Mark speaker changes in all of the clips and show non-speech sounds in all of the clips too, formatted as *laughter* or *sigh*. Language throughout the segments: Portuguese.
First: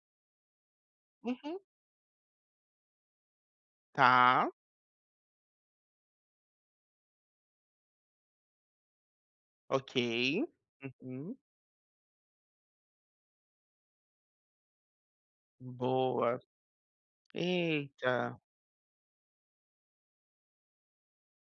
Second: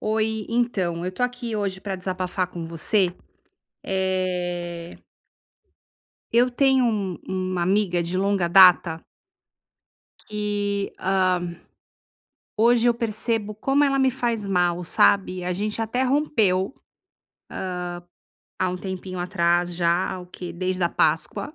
Speaker 1: Oi, então, eu tô aqui
Speaker 2: Uhum.
Speaker 1: hoje pra desabafar com você.
Speaker 2: Tá,
Speaker 1: Eh, eu tenho uma amiga de longa data
Speaker 2: ok.
Speaker 1: que,
Speaker 2: Uhum.
Speaker 1: hoje eu percebo como ela me faz mal, sabe. A gente até
Speaker 2: Boa.
Speaker 1: rompeu
Speaker 2: Eita,
Speaker 1: há um tempinho atrás já. O que Desde a Páscoa,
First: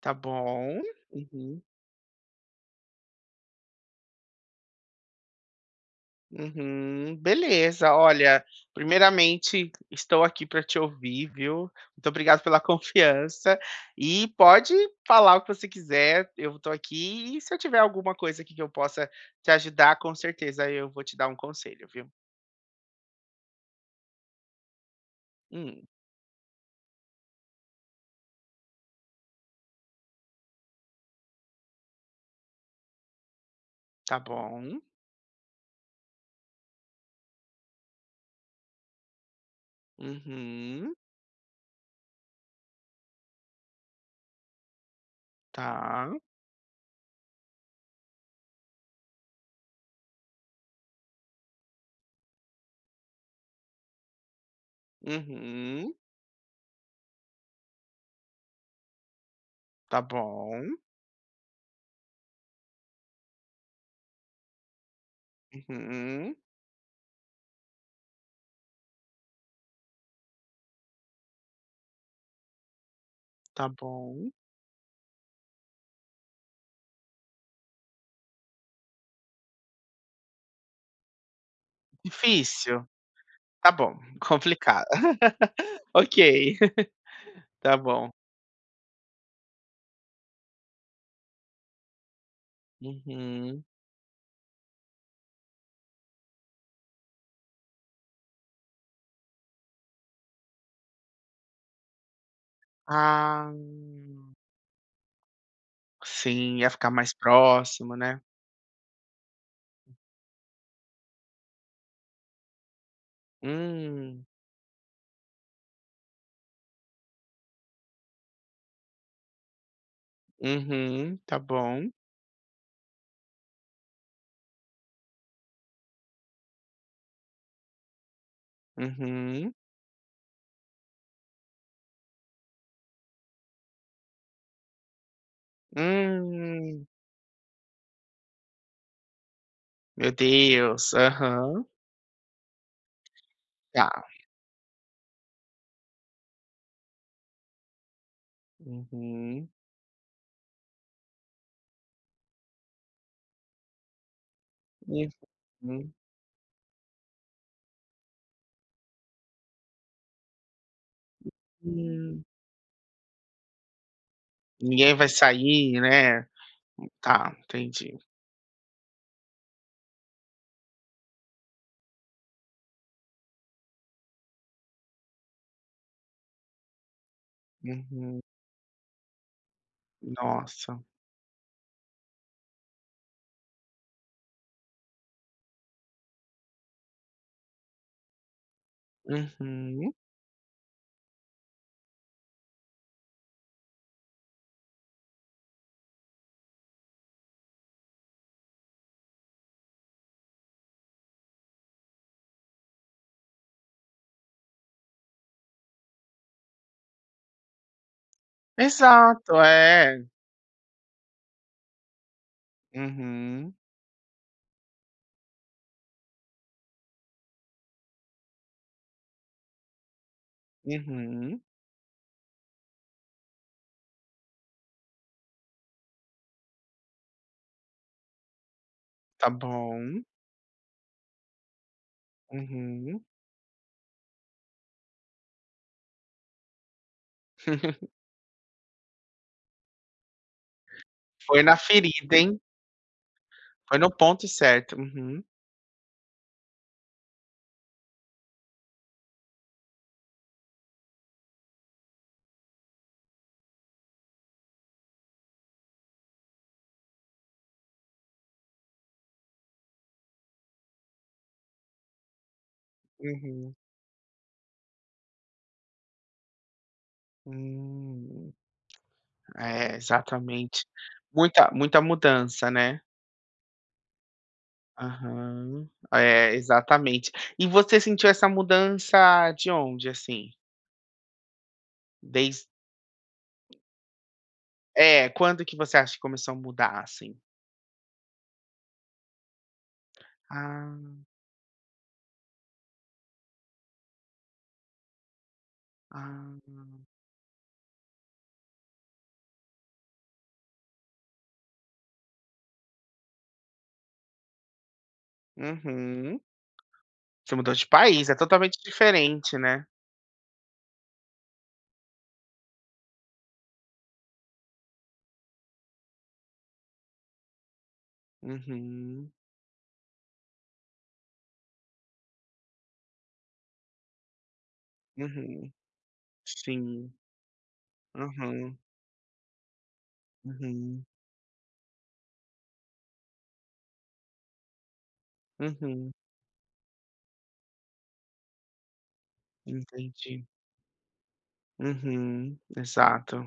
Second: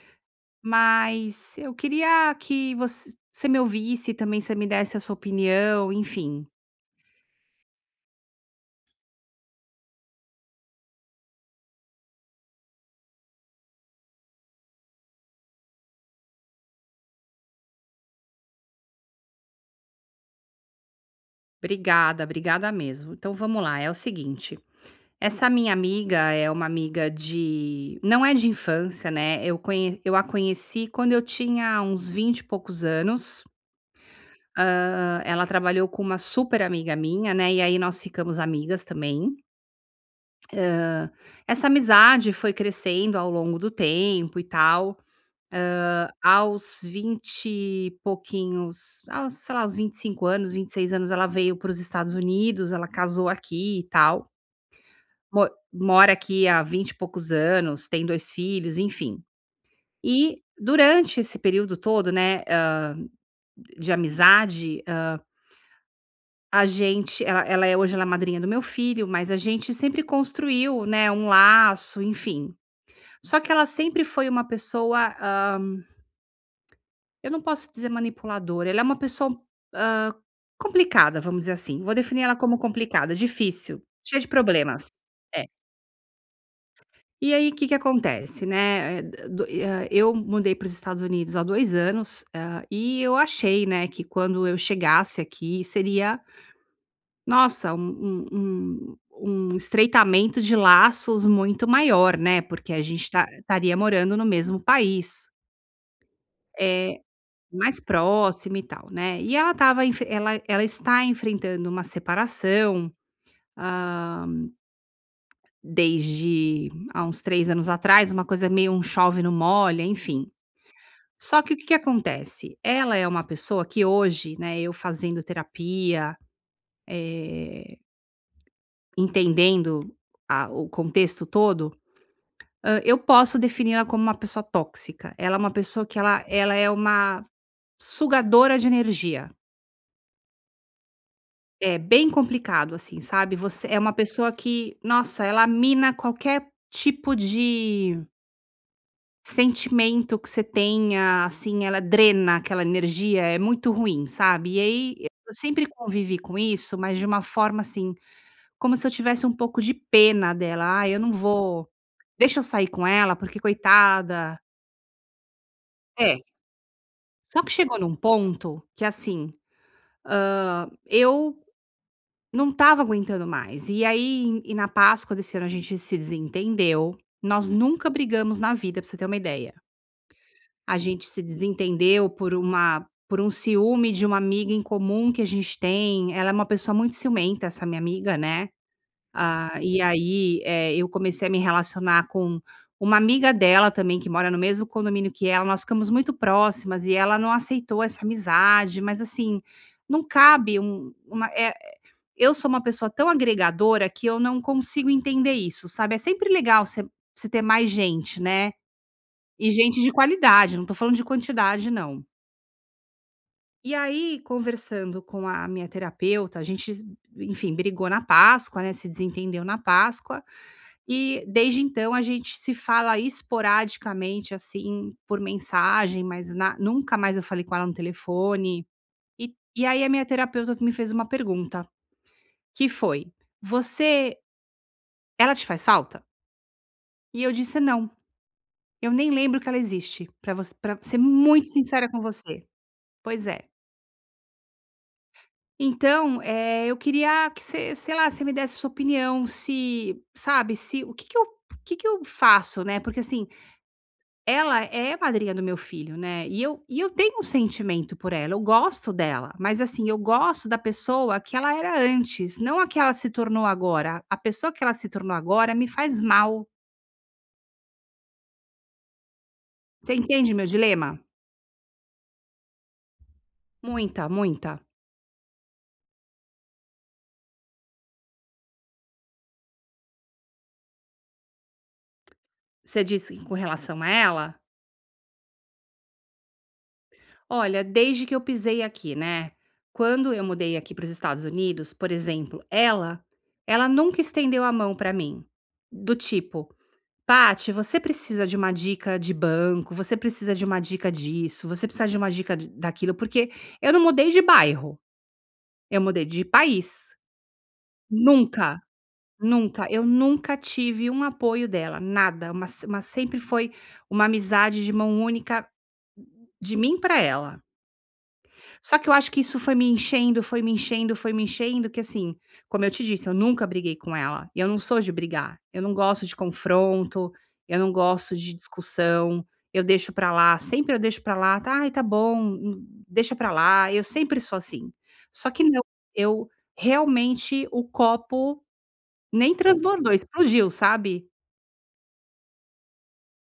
Speaker 2: tá bom.
Speaker 1: mas
Speaker 2: Uhum,
Speaker 1: eu queria que você me ouvisse, também você me desse a sua opinião, enfim.
Speaker 2: uhum. Beleza, olha, primeiramente, estou aqui para te ouvir, viu. Muito obrigado pela *laughs* confiança e pode falar o que você quiser, eu estou aqui e se eu tiver alguma coisa aqui que eu possa te ajudar, com certeza eu vou te dar um conselho, viu.
Speaker 1: Obrigada, obrigada mesmo. Então vamos lá, é o seguinte. Essa minha
Speaker 2: Hum,
Speaker 1: amiga é uma amiga de, não é de infância, né, eu a conheci quando eu tinha uns 20 e poucos anos.
Speaker 2: tá bom.
Speaker 1: Ela trabalhou com uma super amiga minha, né, e aí nós ficamos amigas também.
Speaker 2: Uhum.
Speaker 1: Ah, essa amizade foi crescendo ao longo do tempo e tal.
Speaker 2: Tá.
Speaker 1: Aos 20 e pouquinhos, aos, sei lá, aos 25 anos, 26 anos, ela veio para os Estados Unidos, ela casou aqui e tal. Mo
Speaker 2: Uhum.
Speaker 1: Mora aqui há 20 e poucos anos, tem 2 filhos, enfim.
Speaker 2: Tá
Speaker 1: E
Speaker 2: bom.
Speaker 1: durante esse período todo, né, de amizade, hã,
Speaker 2: Uhum,
Speaker 1: a gente ela ela é hoje ela é madrinha do meu filho, mas a gente sempre construiu, né, um laço, enfim. Só que ela
Speaker 2: tá
Speaker 1: sempre foi
Speaker 2: bom.
Speaker 1: uma pessoa, eu não posso dizer manipuladora, ela é uma pessoa, hã, complicada, vamos dizer assim. Vou definir ela como
Speaker 2: Difícil.
Speaker 1: complicada,
Speaker 2: Tá
Speaker 1: difícil,
Speaker 2: bom,
Speaker 1: cheia de
Speaker 2: complicada.
Speaker 1: problemas.
Speaker 2: *laughs* Ok,
Speaker 1: E
Speaker 2: *laughs*
Speaker 1: aí, o que que
Speaker 2: tá bom.
Speaker 1: acontece, né, eu mudei para os Estados Unidos há 2 anos, e eu
Speaker 2: Uhum.
Speaker 1: achei, né, que quando eu chegasse aqui seria, nossa, um estreitamento de laços muito maior, né, porque a gente
Speaker 2: Ah,
Speaker 1: estaria morando no mesmo país,
Speaker 2: sim, ia ficar
Speaker 1: é
Speaker 2: mais
Speaker 1: mais
Speaker 2: próximo, né.
Speaker 1: próximo e tal, né. E ela está enfrentando uma separação,
Speaker 2: Hum,
Speaker 1: hã, desde há uns 3 anos atrás, uma coisa meio um chove não molha, enfim.
Speaker 2: uhum, tá
Speaker 1: Só que o que que
Speaker 2: bom.
Speaker 1: acontece? Ela é uma pessoa que hoje, né, eu fazendo terapia, eh,
Speaker 2: Uhum.
Speaker 1: entendendo a o contexto todo, eu posso definir ela como uma pessoa tóxica. Ela é uma pessoa que ela é
Speaker 2: Hum,
Speaker 1: uma sugadora de energia.
Speaker 2: meu Deus, aham,
Speaker 1: É bem complicado, assim, sabe. Você é
Speaker 2: tá.
Speaker 1: uma pessoa que, nossa, ela mina qualquer tipo de
Speaker 2: Uhum,
Speaker 1: sentimento que você tenha, assim, ela drena aquela energia, é muito ruim, sabe. E aí, eu sempre
Speaker 2: uhum,
Speaker 1: convivi com isso, mas de uma forma, assim, como se eu tivesse um pouco de pena dela. Ah, eu não vou
Speaker 2: hum.
Speaker 1: deixa eu sair com ela, porque coitada.
Speaker 2: Ninguém vai sair,
Speaker 1: É.
Speaker 2: né. Tá,
Speaker 1: Só que chegou num
Speaker 2: entendi.
Speaker 1: ponto que, assim, eu não estava aguentando mais. E aí, e na Páscoa desse ano, a gente se desentendeu. Nós nunca
Speaker 2: Uhum.
Speaker 1: brigamos na vida, pra você ter uma ideia. A
Speaker 2: Nossa.
Speaker 1: gente se desentendeu por um ciúme de uma amiga em comum que a gente tem. Ela é uma pessoa muito ciumenta, essa minha amiga, né. Ah, e
Speaker 2: Uhum.
Speaker 1: aí, eu comecei a me relacionar com uma amiga dela também, que mora no mesmo condomínio que ela. Nós ficamos muito próximas e ela não aceitou essa amizade, mas assim, não cabe um uma eh, eu sou uma pessoa tão agregadora que eu não consigo entender isso, sabe. É sempre legal você ter mais gente, né.
Speaker 2: Exato,
Speaker 1: E gente de
Speaker 2: é.
Speaker 1: qualidade, não estou falando de quantidade não.
Speaker 2: Uhum,
Speaker 1: E aí, conversando com a minha terapeuta, a gente, enfim, brigou na Páscoa, né, se desentendeu na Páscoa, e
Speaker 2: uhum.
Speaker 1: desde então a gente se fala esporadicamente, assim, por mensagem, mas na nunca mais eu falei com ela no telefone.
Speaker 2: Tá
Speaker 1: E aí a
Speaker 2: bom.
Speaker 1: minha terapeuta que me fez uma pergunta, que
Speaker 2: Uhum.
Speaker 1: foi: "Você, ela te faz falta?" E eu disse: "Não,
Speaker 2: *laughs*
Speaker 1: eu nem lembro que ela existe", pra ser
Speaker 2: Foi
Speaker 1: muito
Speaker 2: na
Speaker 1: sincera com
Speaker 2: ferida, hein.
Speaker 1: você. Pois é.
Speaker 2: Foi no ponto certo. Uhum,
Speaker 1: Então, eu queria que você, sei lá, você me desse sua opinião, se, sabe, se o que que eu, o que que eu faço, né, porque, assim, ela é a madrinha do meu filho, né, e eu tenho um sentimento por ela, eu gosto dela, mas, assim, eu gosto da pessoa que ela era antes, não a que ela se tornou
Speaker 2: uhum.
Speaker 1: agora. A pessoa que ela se tornou agora me faz mal.
Speaker 2: Hum. É,
Speaker 1: Você entende meu
Speaker 2: exatamente.
Speaker 1: dilema?
Speaker 2: Muita muita mudança, né.
Speaker 1: Muita, muita.
Speaker 2: Aham. É, exatamente. E você sentiu essa mudança de onde, assim? Desde
Speaker 1: Você disse com relação a ela?
Speaker 2: quando que você acha que começou a mudar, assim?
Speaker 1: Olha, desde que eu pisei aqui, né? Quando eu mudei aqui
Speaker 2: Ah,
Speaker 1: para os Estados Unidos, por exemplo, ela nunca estendeu a mão para mim. Do
Speaker 2: ah.
Speaker 1: tipo, Paty, você precisa de uma dica de banco, você precisa de uma dica disso, você precisa de uma dica de- daquilo, porque eu não mudei de bairro, eu mudei
Speaker 2: Uhum.
Speaker 1: de país.
Speaker 2: Você mudou de país, é totalmente
Speaker 1: Nunca,
Speaker 2: diferente, né.
Speaker 1: nunca, eu nunca tive um apoio dela, nada. Uma, se- uma sempre foi uma amizade de mão única de mim para ela. Só que eu
Speaker 2: Uhum.
Speaker 1: acho que isso foi me enchendo, foi me enchendo, foi me enchendo, que assim, como eu te disse, eu nunca briguei com ela, e eu não sou de brigar,
Speaker 2: Uhum.
Speaker 1: eu não gosto de
Speaker 2: Sim.
Speaker 1: confronto, eu não gosto de
Speaker 2: Aham.
Speaker 1: discussão, eu deixo pra lá, sempre eu
Speaker 2: Uhum.
Speaker 1: deixo pra lá, tá, ai tá bom, deixa pra lá, eu sempre sou assim. Só que não,
Speaker 2: Uhum.
Speaker 1: eu realmente o copo nem transbordou,
Speaker 2: Entendi.
Speaker 1: explodiu, sabe?
Speaker 2: Uhum. Exato.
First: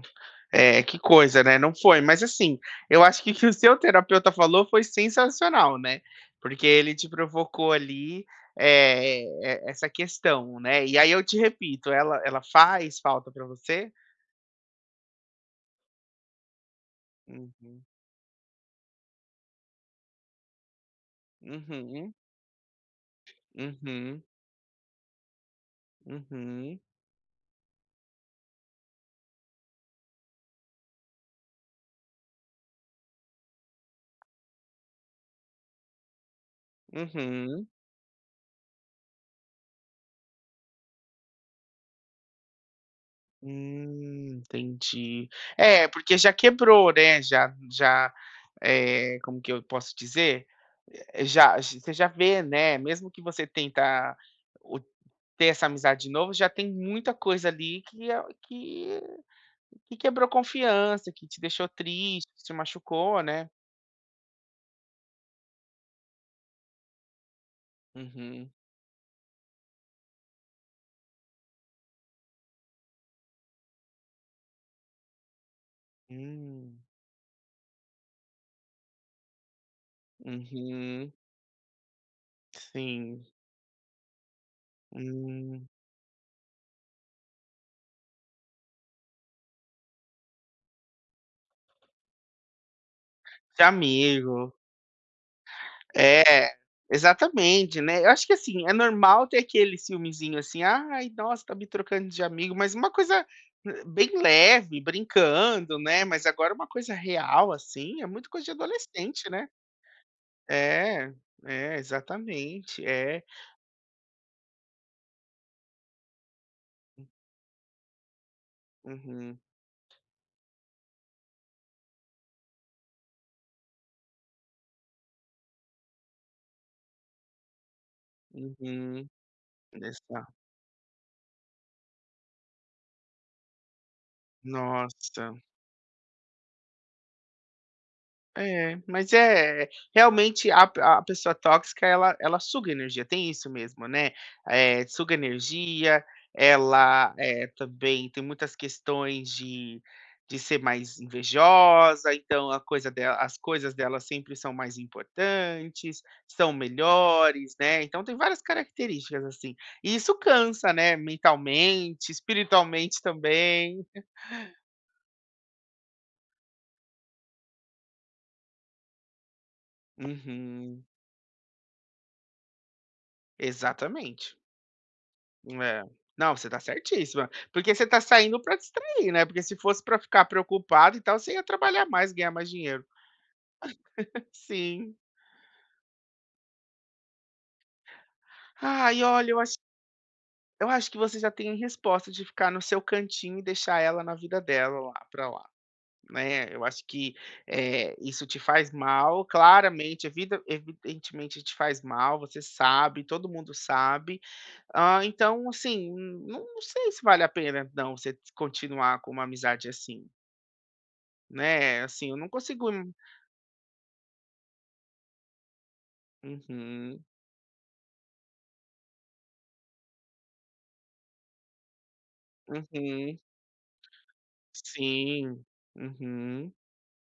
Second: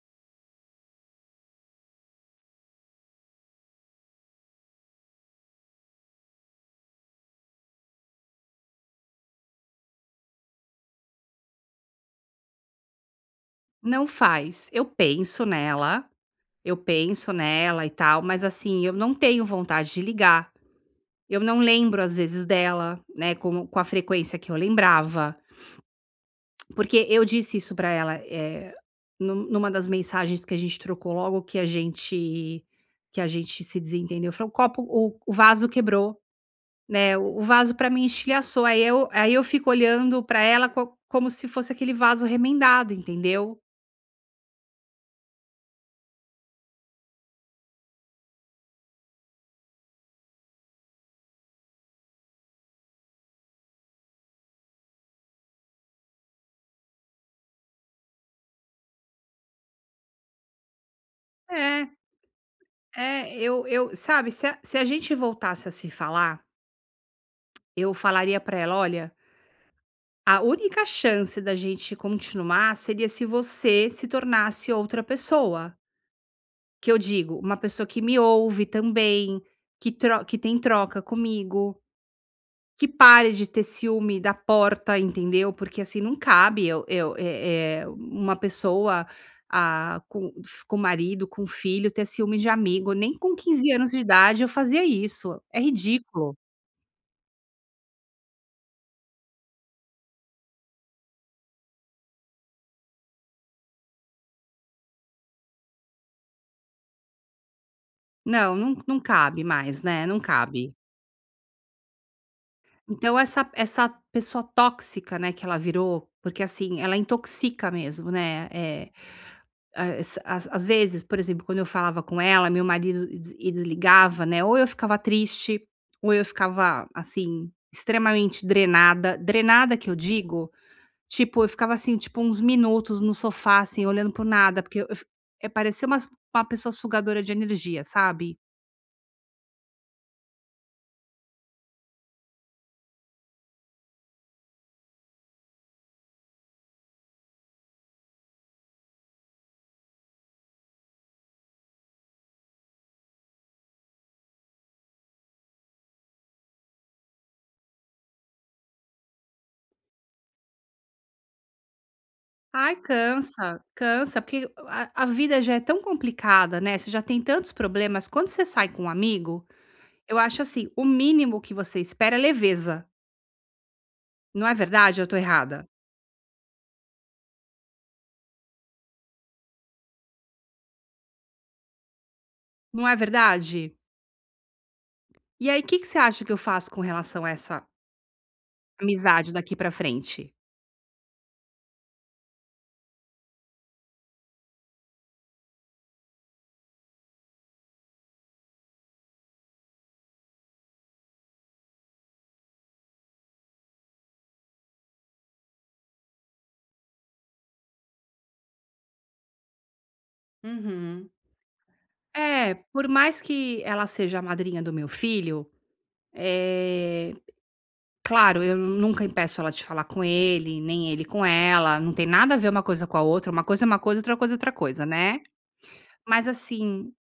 Speaker 2: É, que coisa, né, não foi. Mas, assim, eu acho que o seu terapeuta falou foi sensacional, né, porque ele te provocou ali, é e essa questão, né. E aí eu te repito, ela faz falta para você?
Speaker 1: Não faz. Eu penso nela
Speaker 2: Uhum.
Speaker 1: e tal, mas assim, eu não tenho vontade de ligar. Eu não lembro,
Speaker 2: Uhum.
Speaker 1: às vezes, dela, né, como com a
Speaker 2: Uhum.
Speaker 1: frequência que eu lembrava,
Speaker 2: Uhum.
Speaker 1: porque eu disse isso pra ela, é, numa das mensagens que a gente trocou logo que a gente se desentendeu, falou: " O vaso quebrou", né, "o
Speaker 2: Uhum.
Speaker 1: vaso pra mim estilhaçou", aí eu fico olhando pra ela co como se fosse aquele vaso remendado, entendeu.
Speaker 2: Entendi. É, porque já quebrou, né, já já, como que eu posso dizer? Já você já vê, né, mesmo que você tenta o ter essa amizade de novo, já tem muita coisa ali que que quebrou confiança, que te deixou
Speaker 1: É,
Speaker 2: triste, que te machucou, né.
Speaker 1: Eu, sabe, se a gente voltasse a se falar, eu falaria
Speaker 2: Uhum.
Speaker 1: pra ela: "Olha, a única chance da gente continuar seria se você se tornasse outra pessoa."
Speaker 2: Hum.
Speaker 1: Que eu digo, uma pessoa que me ouve também, que, tro que tem troca
Speaker 2: Uhum.
Speaker 1: comigo, que
Speaker 2: Sim.
Speaker 1: pare de ter ciúme da porta, entendeu?
Speaker 2: Hum.
Speaker 1: Porque assim não cabe uma pessoa ah, com marido, com filho, ter ciúme de amigo. Nem com
Speaker 2: De
Speaker 1: 15 anos de idade eu
Speaker 2: amigo.
Speaker 1: fazia isso. É ridículo.
Speaker 2: É, exatamente, né. Eu acho que, assim, é normal ter aquele ciúmezinho, assim: "Ai, nossa, tá me trocando de amigo", mas uma coisa, bem leve, brincando, né. Mas agora uma coisa real, assim, é muito coisa de
Speaker 1: Não, não, não
Speaker 2: adolescente,
Speaker 1: cabe
Speaker 2: né.
Speaker 1: mais, né? Não cabe.
Speaker 2: É, é, exatamente,
Speaker 1: Então
Speaker 2: é.
Speaker 1: essa pessoa tóxica, né, que ela virou, porque assim, ela intoxica mesmo, né, é,
Speaker 2: Uhum,
Speaker 1: as as às vezes, por exemplo, quando eu falava com ela, meu marido desligava, né, ou eu ficava triste, ou eu ficava, assim, extremamente
Speaker 2: uhum.
Speaker 1: drenada. Drenada que eu
Speaker 2: Exa
Speaker 1: digo, tipo, eu ficava assim, tipo, uns minutos no sofá, assim, olhando para nada, porque
Speaker 2: Nossa.
Speaker 1: parecia uma pessoa sugadora de energia, sabe?
Speaker 2: É, mas é realmente a pessoa tóxica ela suga energia, tem isso mesmo, né. Suga energia, ela, também tem muitas questões de ser mais invejosa, então a coisa dela as coisas dela sempre são mais importantes, são melhores, né, então tem várias características, assim. E isso cansa, né, mentalmente,
Speaker 1: Ai,
Speaker 2: espiritualmente
Speaker 1: cansa,
Speaker 2: também.
Speaker 1: cansa, porque a vida já é tão complicada, né, você já tem tantos problemas, quando você sai com um amigo, eu acho assim,
Speaker 2: Uhum,
Speaker 1: o mínimo que você espera é leveza,
Speaker 2: exatamente.
Speaker 1: não é verdade, eu tô errada?
Speaker 2: É. Não, você tá certíssima, porque você tá saindo pra distrair, né, porque se fosse pra ficar preocupado e tal, você ia trabalhar mais, ganhar mais dinheiro.
Speaker 1: Não é verdade?
Speaker 2: *laughs* Sim.
Speaker 1: E aí, o que que você acha que eu faço com relação a essa
Speaker 2: Ai, olha,
Speaker 1: amizade daqui pra frente?
Speaker 2: eu acho que você já tem a resposta de ficar no seu cantinho e deixar ela na vida dela lá, pra lá, né. Eu acho que, isso te faz mal, claramente, a vida, evidentemente te faz mal, você sabe, todo mundo sabe. Ah, então, assim, não não sei se vale a pena não, você continuar com uma amizade assim.
Speaker 1: Uhum.
Speaker 2: Né, assim, eu não
Speaker 1: É,
Speaker 2: consigo
Speaker 1: por mais que ela seja a madrinha do meu filho,
Speaker 2: uhum,
Speaker 1: eh, claro, eu nunca impeço ela de falar com ele, nem ele com ela, não tem nada a ver uma coisa com a
Speaker 2: uhum,
Speaker 1: outra, uma coisa é uma coisa, outra coisa é outra coisa, né.
Speaker 2: sim,
Speaker 1: Mas
Speaker 2: uhum.
Speaker 1: assim,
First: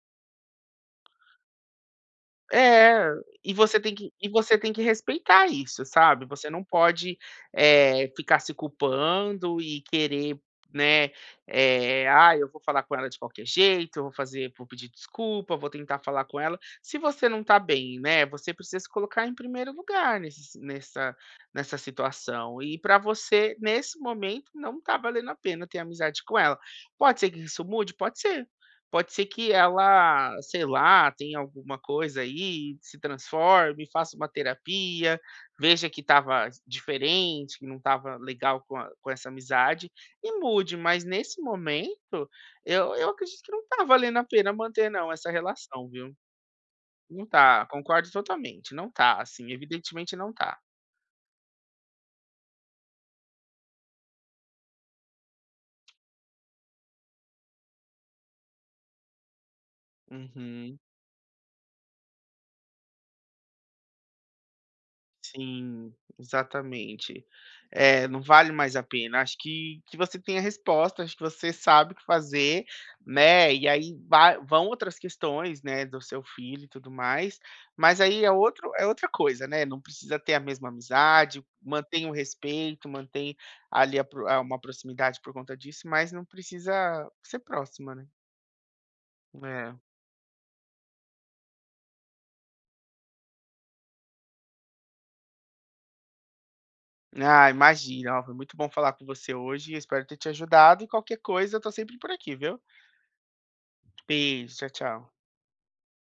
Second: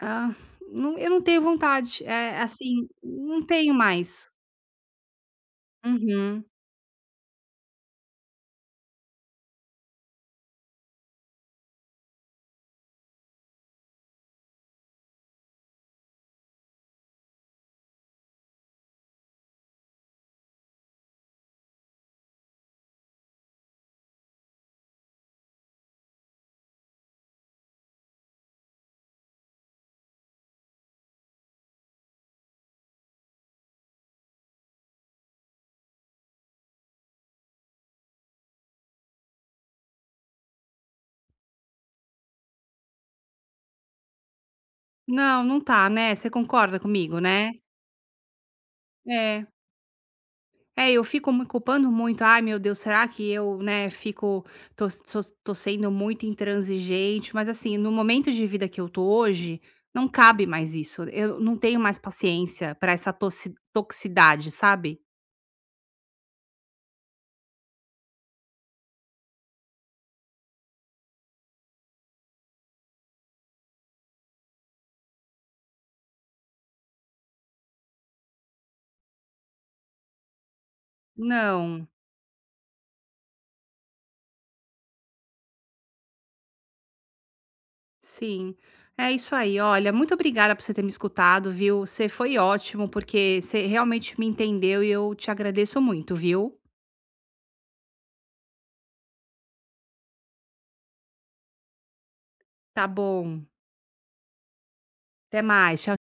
Speaker 1: ah, não, eu não tenho vontade. É assim,
Speaker 2: É,
Speaker 1: não tenho
Speaker 2: e
Speaker 1: mais.
Speaker 2: você tem que respeitar isso, sabe.
Speaker 1: Uhum.
Speaker 2: Você não pode, ficar se culpando e querer, né, "Ah, eu vou falar com ela de qualquer jeito, eu vou fazer vou pedir desculpa, vou tentar falar com ela", se você não tá bem, né, você precisa se colocar em primeiro lugar nesse nessa nessa situação. E para você, nesse momento, não tá valendo a pena ter amizade com ela. Pode ser que isso mude? Pode ser. Pode ser que ela, sei lá, tenha alguma coisa aí, se transforme, faça uma terapia, veja que estava diferente, que não estava legal com, a- com essa amizade e mude. Mas nesse momento, eu acredito que não está valendo a pena manter, não, essa
Speaker 1: Não, não
Speaker 2: relação,
Speaker 1: tá,
Speaker 2: viu?
Speaker 1: né, você concorda comigo,
Speaker 2: Não
Speaker 1: né?
Speaker 2: tá, concordo totalmente. Não tá,
Speaker 1: É.
Speaker 2: assim, evidentemente não tá.
Speaker 1: É, eu fico me culpando muito. Ai, meu Deus, será que eu, né, fico, tô sendo muito intransigente? Mas assim, no momento de vida que eu tô hoje, não cabe mais
Speaker 2: Uhum.
Speaker 1: isso. Eu não tenho mais paciência pra essa toxicidade, sabe?
Speaker 2: Sim, exatamente. É, não vale mais a pena. Acho que você tem a resposta, acho que você sabe o que fazer, né, e aí vai vão outras questões, né, do seu filho e tudo mais, mas aí é outro é outra coisa, né, não precisa ter a mesma amizade,
Speaker 1: Não,
Speaker 2: mantém o respeito, mantém ali a pro a uma proximidade por conta disso, mas não precisa ser próxima, né.
Speaker 1: sim. É isso aí.
Speaker 2: É.
Speaker 1: Olha, muito obrigada por você ter me escutado, viu? Você foi ótimo, porque você realmente me entendeu e eu te agradeço muito, viu?
Speaker 2: Ah, imagina, ó, foi muito bom falar com você hoje, espero ter te ajudado e qualquer coisa eu tô sempre por aqui, viu.
Speaker 1: Tá bom.
Speaker 2: Beijo, tchau, tchau.
Speaker 1: Até mais. Tchau.